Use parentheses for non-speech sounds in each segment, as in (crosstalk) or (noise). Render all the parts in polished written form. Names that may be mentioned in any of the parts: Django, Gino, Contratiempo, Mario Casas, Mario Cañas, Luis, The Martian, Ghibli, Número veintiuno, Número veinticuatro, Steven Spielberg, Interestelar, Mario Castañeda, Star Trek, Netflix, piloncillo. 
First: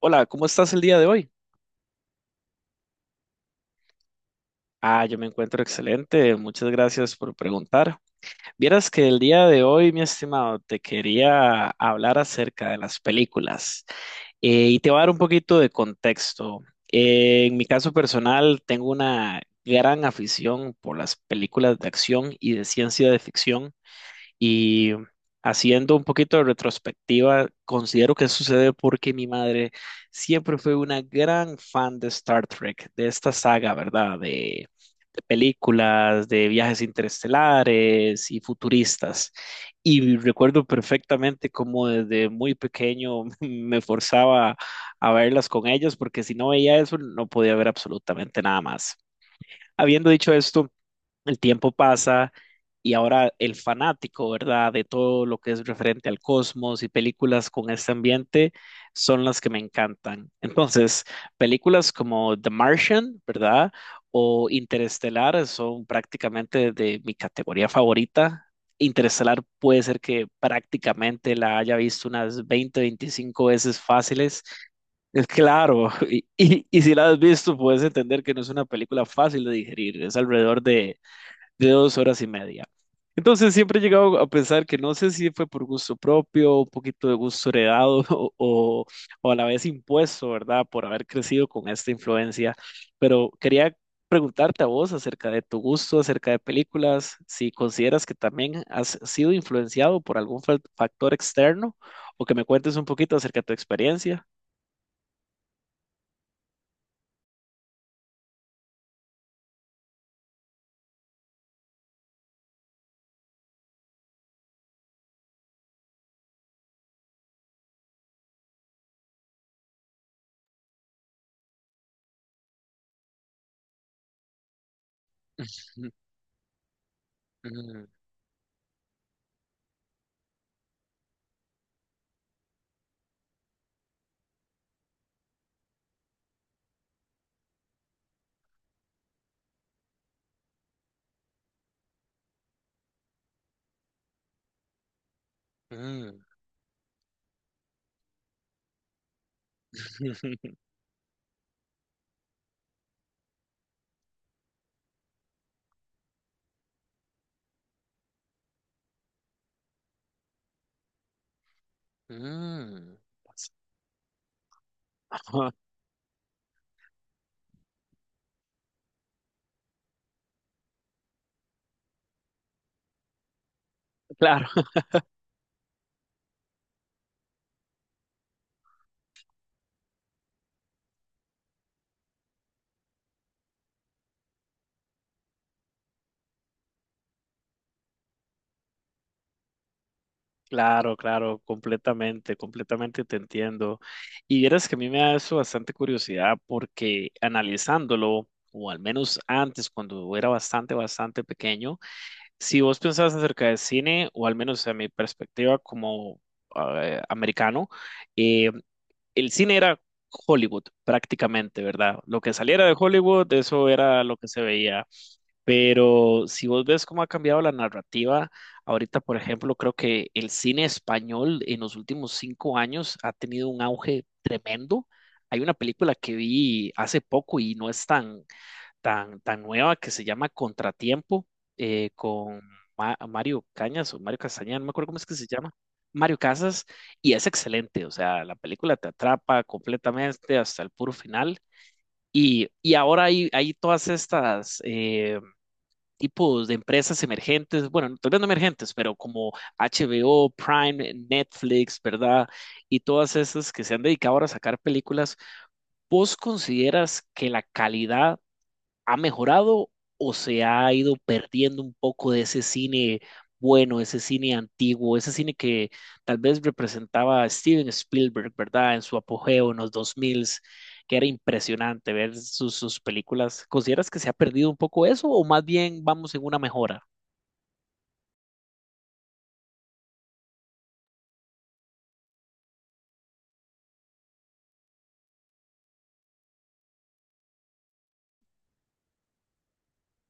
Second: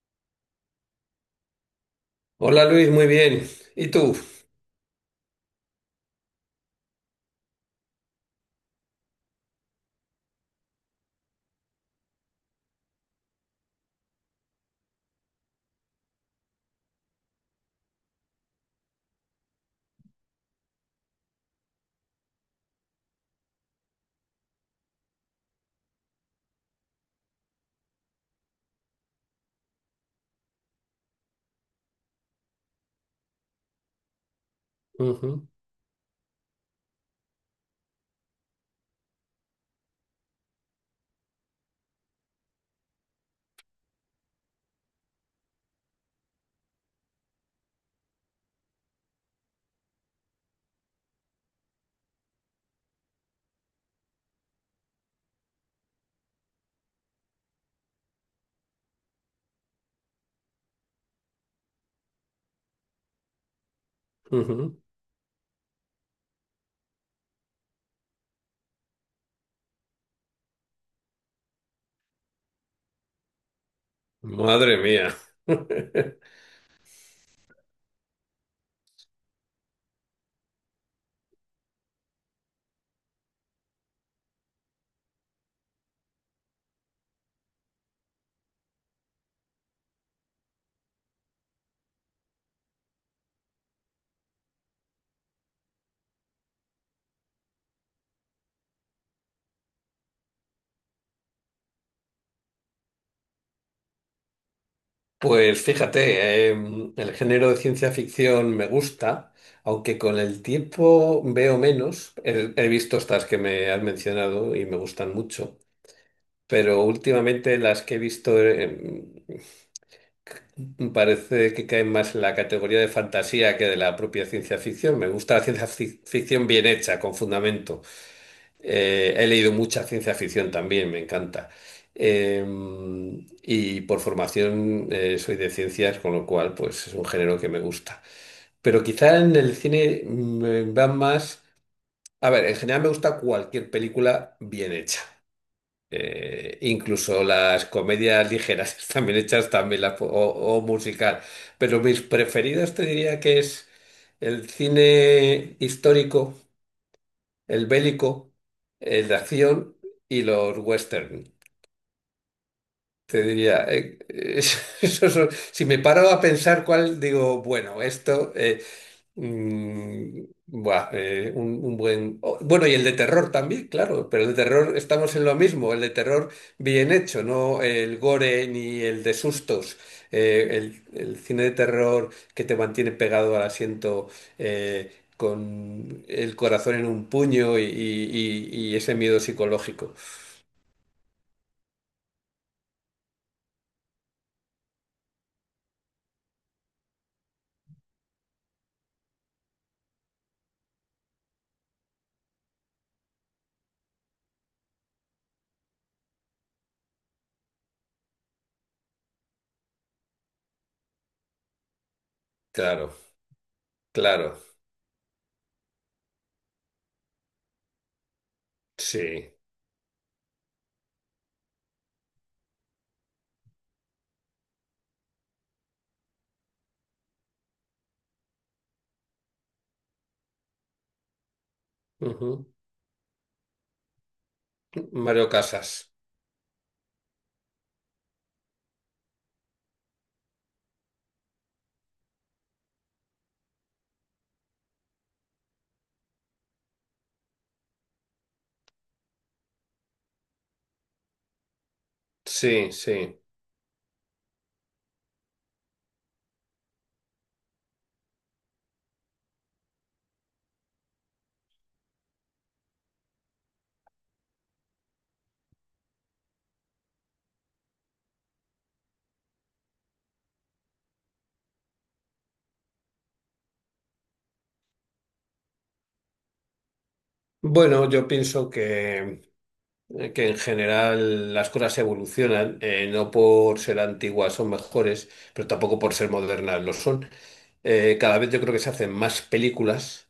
Hola, ¿cómo estás el día de hoy? Hola Luis, muy bien. ¿Y tú? Ah, yo me encuentro excelente, muchas gracias por preguntar. Vieras que el día de hoy, mi estimado, te quería hablar acerca de las películas y te voy a dar un poquito de contexto. En mi caso personal, tengo una gran afición por las películas de acción y de ciencia de ficción. Y haciendo un poquito de retrospectiva, considero que sucede porque mi madre siempre fue una gran fan de Star Trek, de esta saga, ¿verdad? De Ujú, películas, de viajes interestelares y futuristas. Y recuerdo perfectamente cómo desde muy pequeño (laughs) me forzaba a verlas con ellos, porque si no veía eso, no podía ver absolutamente nada más. Habiendo dicho esto, el tiempo pasa y ahora el fanático, ¿verdad? De todo lo que es referente al cosmos y películas con este ambiente son las que me encantan. Entonces, películas como The Martian, ¿verdad? O ujú. Interestelar son prácticamente de mi categoría favorita. Interestelar puede ser que prácticamente la haya visto unas 20, 25 veces fáciles. Madre mía. Es claro, (laughs) (laughs) y si la has visto, puedes entender que no es una película fácil de digerir. Es alrededor de dos horas y media. Entonces siempre he llegado a pensar que no sé si fue por gusto propio, un poquito de gusto heredado (laughs) o a la vez impuesto, ¿verdad? Por haber crecido con esta influencia. Pero quería preguntarte a vos acerca de tu gusto, acerca de películas, si consideras que también has sido influenciado por algún factor externo o que me cuentes un poquito acerca de tu experiencia. Pues fíjate, el género de ciencia ficción me gusta, aunque con el tiempo veo menos. He visto estas que me has mencionado y me gustan mucho, pero últimamente las que he visto, parece que caen más en la categoría de fantasía que de la propia ciencia ficción. Me gusta la ciencia Mm, ficción bien hecha, con fundamento. mm, He leído mucha ciencia ficción también, me encanta. Eh, y por formación soy de ciencias, con lo cual pues es un género que me gusta. Pero quizá en el cine me van más. A ver, en general me gusta cualquier película bien hecha. mm, Incluso las comedias ligeras (laughs) están bien hechas también, (laughs) o musical. Pero mis preferidos te diría que es el cine histórico, el bélico, el de acción y los western. mm. Te diría, (laughs) Ajá, si me paro a pensar cuál, digo, bueno, buah, un buen. Oh, bueno, y el de terror también, claro, pero el de claro. terror estamos en lo mismo, el de terror bien hecho, no el gore ni el de sustos. El cine de terror que te mantiene pegado al asiento, eh, con el corazón en un puño y ese miedo psicológico. Claro, claro, completamente, completamente te entiendo. Y vieras que a mí me da eso bastante curiosidad porque analizándolo, o al menos antes, cuando era bastante, bastante pequeño, si vos pensabas acerca de cine, o al menos a mi perspectiva como americano, eh, el cine era Hollywood prácticamente, ¿verdad? Lo que saliera de Claro, Hollywood, eso era lo que claro, se veía. Pero si vos ves cómo ha cambiado la narrativa, ahorita, por sí. ejemplo, creo que el cine español en los últimos cinco años ha tenido un auge tremendo. Hay una película que vi hace poco y no es tan, tan, tan nueva que se llama Contratiempo con Ujú. Mario Cañas o Mario Castañeda, no me acuerdo cómo es que se Mario llama. Casas. Mario Casas, y es excelente, o sea, la película te atrapa completamente hasta el puro final. Y ahora hay, hay todas estas tipos de empresas emergentes, bueno, tal vez no emergentes, pero como HBO, Prime, Netflix, ¿verdad? Sí, Y todas sí. esas que se han dedicado ahora a sacar películas, ¿vos consideras que la calidad ha mejorado o se ha ido perdiendo un poco de ese cine bueno, ese cine antiguo, ese cine que tal vez representaba a Steven Spielberg, ¿verdad? En su apogeo en los 2000, que era impresionante ver sus, sus películas. ¿Consideras que se ha perdido un poco eso o más bien vamos en una mejora? Bueno, yo pienso que en general las cosas evolucionan, no por ser antiguas son mejores, pero tampoco por ser modernas lo son. Cada vez yo creo que se hacen más películas,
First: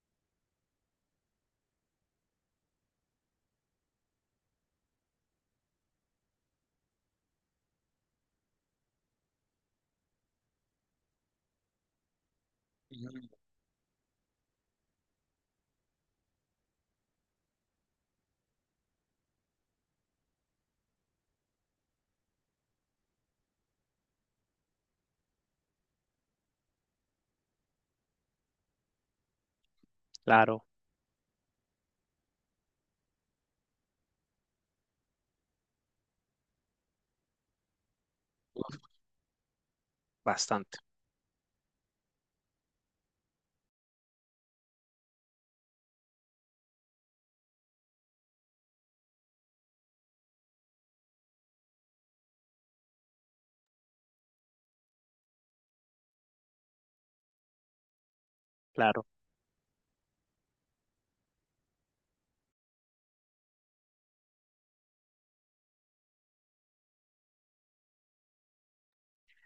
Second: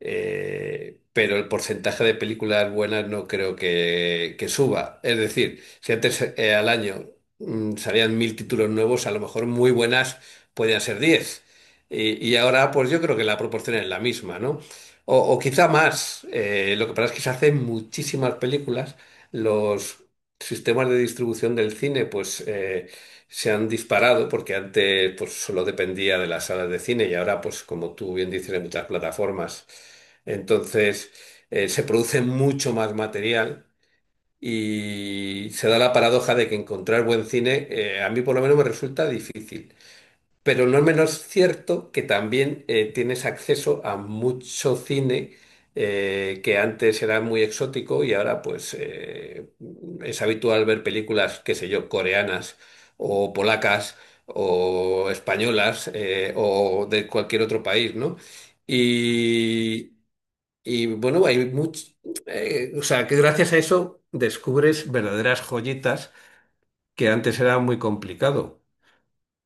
pero el porcentaje de películas buenas no creo que suba. Es decir, si antes, al año, salían mil títulos nuevos, a lo mejor muy buenas podían ser 10. Y ahora, pues yo creo Ujú. que la proporción es la misma, ¿no? O quizá más. Lo que pasa es que se hacen muchísimas películas. Los sistemas de distribución del cine, pues, se han disparado porque antes pues solo dependía de las salas de cine y ahora pues como tú bien dices hay muchas plataformas. Claro, Entonces, se produce mucho más material y se da la paradoja de que encontrar buen cine, a mí por lo menos me resulta difícil. Pero no bastante, es menos cierto que también, tienes acceso a mucho cine, que antes era muy exótico y ahora pues, es habitual ver películas, qué sé yo, coreanas o polacas o españolas, o de cualquier otro país, ¿no? claro. Y, bueno, hay mucho, o sea, que gracias a eso descubres verdaderas joyitas que antes era muy complicado.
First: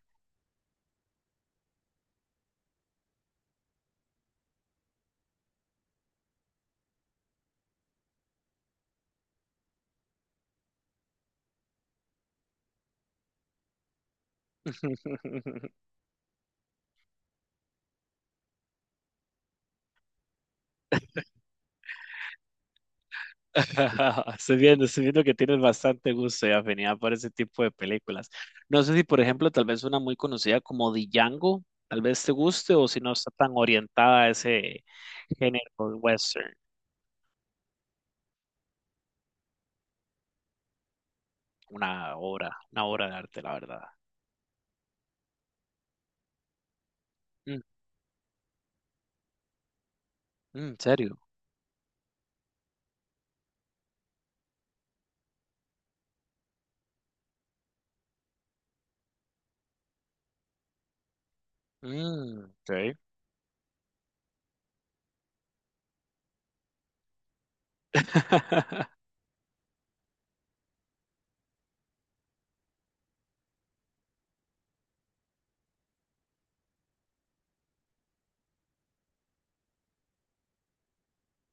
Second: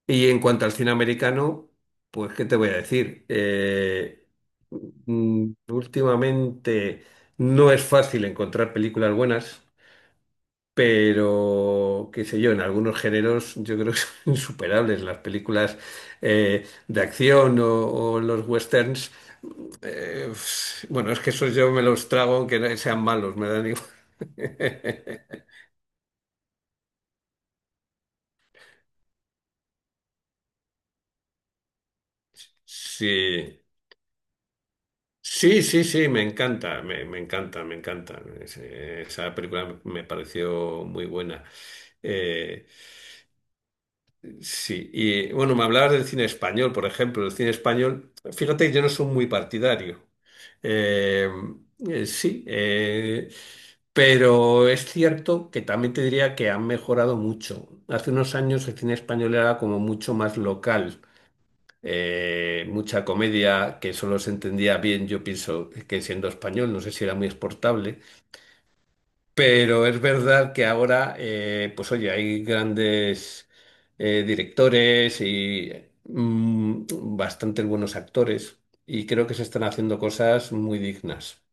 Y en cuanto al cine americano, pues, ¿qué te voy a decir? Últimamente no es fácil encontrar películas buenas, pero, qué sé yo, en algunos géneros yo creo que son (laughs) insuperables. Las (laughs) películas, de acción o los westerns, eh, bueno, es que esos yo me los trago aunque no sean malos, me dan igual. (laughs) Estoy viendo (laughs) que tienes bastante gusto y afinidad por ese tipo de películas. No sé si, por ejemplo, tal vez una muy conocida como Django, tal vez te guste o si no está tan Sí. orientada a ese Sí, género sí, sí, me western. encanta, me encanta, me encanta. Esa película me pareció muy buena. Eh, Una obra de arte, la verdad. sí, y bueno, me hablabas del cine español, por ejemplo. El cine Mm, español, fíjate que yo no soy muy partidario. mm, ¿en serio? Eh, sí, pero es cierto que también te diría que han mejorado mucho. Hace unos años el cine español era como mucho más local. Mm, ok. Mucha comedia que solo se entendía bien, yo pienso que siendo español, no sé si era muy exportable, (laughs) pero es verdad que ahora, pues oye, hay grandes directores y bastantes buenos actores, y creo que se están haciendo cosas muy dignas.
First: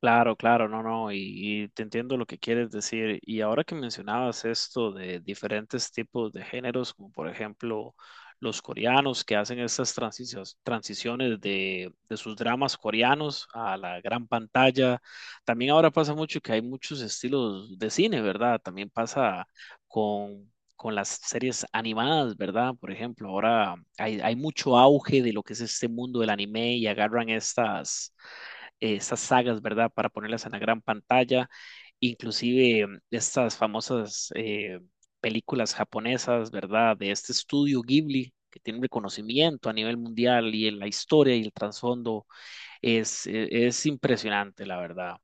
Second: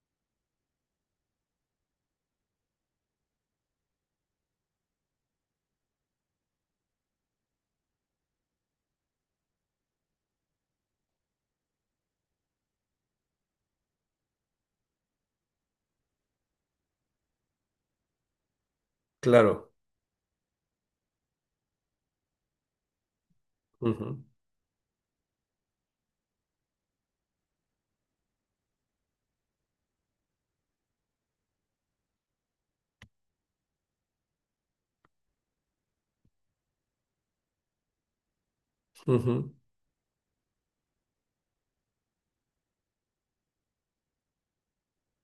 Claro, claro, no, no, y te entiendo lo que quieres decir. Y ahora que mencionabas esto de diferentes tipos de géneros, como por ejemplo los coreanos que hacen estas transiciones, transiciones de sus dramas coreanos a la gran pantalla, también ahora pasa mucho que hay muchos estilos de cine, ¿verdad? También pasa Claro. con, con las series animadas, ¿verdad? Por ejemplo, ahora hay mucho auge de lo que es este mundo del anime y agarran estas esas sagas, ¿verdad? Para ponerlas en la gran pantalla, inclusive estas famosas películas japonesas, ¿verdad? De este estudio Ghibli, que tiene un Ujú, ujú. reconocimiento a nivel mundial y en la historia y el trasfondo es impresionante, la verdad.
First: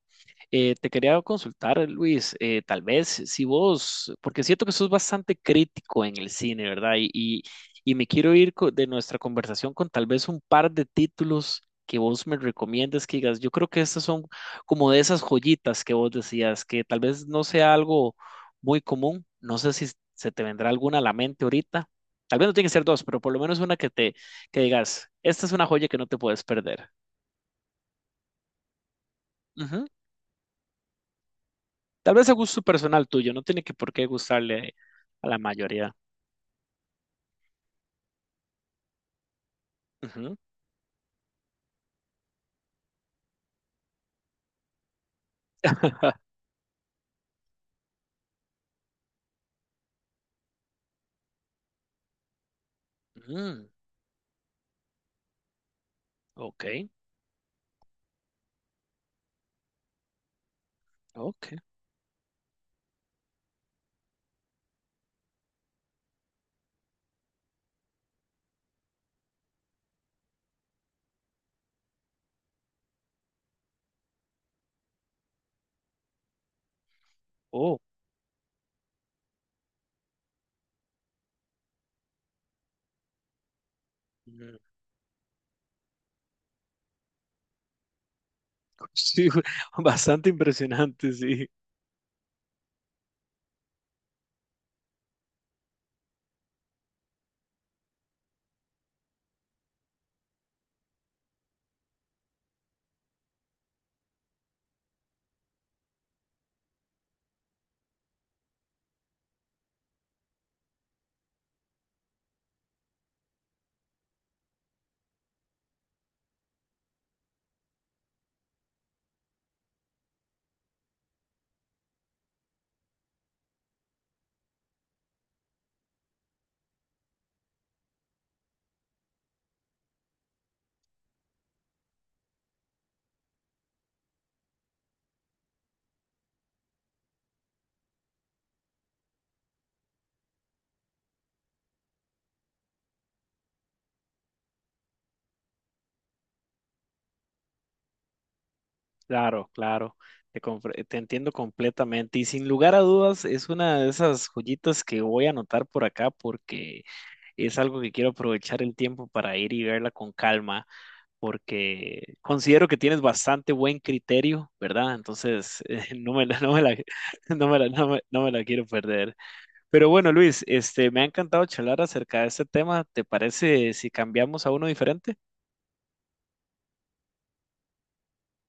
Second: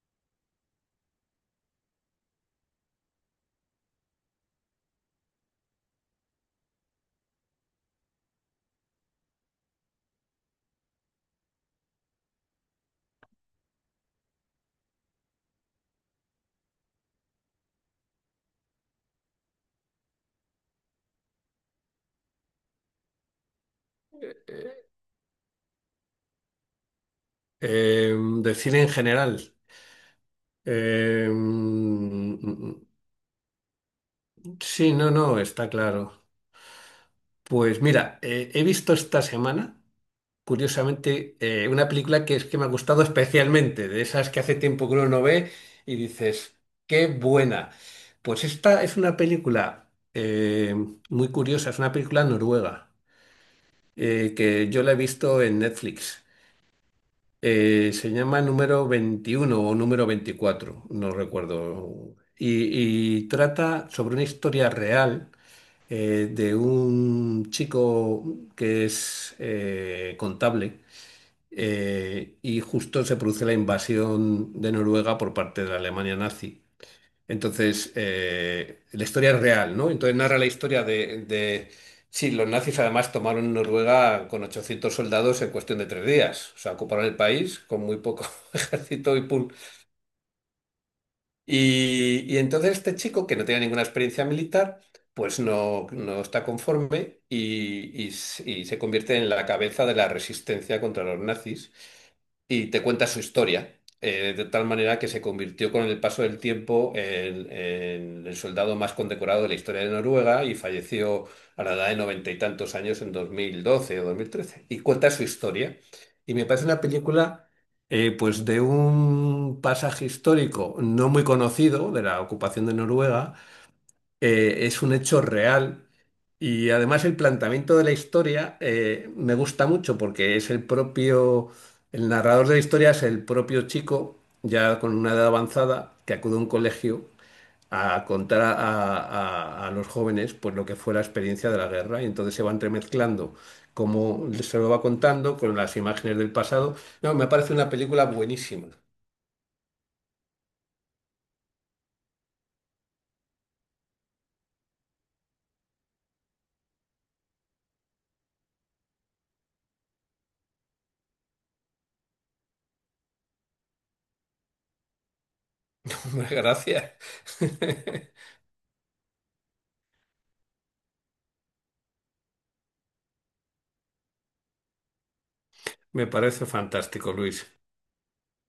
Te quería consultar, Luis, tal vez si vos, porque siento que sos bastante crítico en el cine, ¿verdad? Y me quiero ir de nuestra conversación con tal vez un par de títulos que vos me recomiendes que digas, yo creo que estas son como de esas joyitas que vos decías, que tal vez no sea algo muy común, no sé si se te vendrá alguna a la mente ahorita, tal vez no tiene que ser dos, pero por lo menos una que te, que Eh, digas, esta es una joya que no te puedes perder. De cine en general. Eh, Tal vez a mm, gusto mm, personal tuyo, no tiene que por qué mm. gustarle Sí, no, a la no, está mayoría. claro. Pues mira, he visto esta semana, Ujú. curiosamente, una película que es que me ha gustado especialmente, de esas que hace tiempo que uno no ve y Ja. dices, qué buena. Pues esta es una película, muy curiosa, es una película noruega, Mm, que yo la he visto en Netflix. ok, Se llama Número 21 o Número 24, no ok. recuerdo. Y trata sobre una historia real, de un chico que es, contable, y justo se produce la invasión de Noruega por parte de la Alemania nazi. Oh, Entonces, la historia es real, ¿no? Entonces narra la historia de. Sí, los nazis además tomaron Noruega con mm, 800 soldados en cuestión de 3 días. O sea, ocuparon el país con muy poco (laughs) (laughs) ejército y, sí, pum, bastante impresionante, sí. y entonces este chico, que no tenía ninguna experiencia militar, pues no, no está conforme y se convierte en la cabeza de la resistencia contra los nazis, y te cuenta su historia, de tal manera que se convirtió con el paso del tiempo en el soldado más condecorado de la historia de Noruega y falleció a la edad de noventa y tantos años en 2012 o 2013. Y cuenta su historia. Y me parece una película, pues de un pasaje histórico no muy conocido de la ocupación de Noruega. Es un hecho real, y además el planteamiento de la historia, me gusta mucho porque es el narrador de la historia es el propio chico, ya con una edad avanzada, que acude a un colegio a contar a los jóvenes pues lo que fue la experiencia de la guerra, y entonces se va entremezclando como se lo va contando con las imágenes del pasado. No, me parece una película buenísima. Claro, claro. Te, compre- te entiendo completamente. Y sin lugar a dudas, es una de esas joyitas que voy a anotar por acá porque es algo que quiero aprovechar el tiempo para ir y verla con calma. Porque considero que tienes bastante buen criterio, ¿verdad? Entonces, (laughs) (laughs) Gracias. (laughs) (laughs) No me la quiero perder. Pero bueno, Luis, este, me ha encantado charlar acerca de este tema. ¿Te parece si cambiamos a uno diferente? Me parece fantástico, Luis.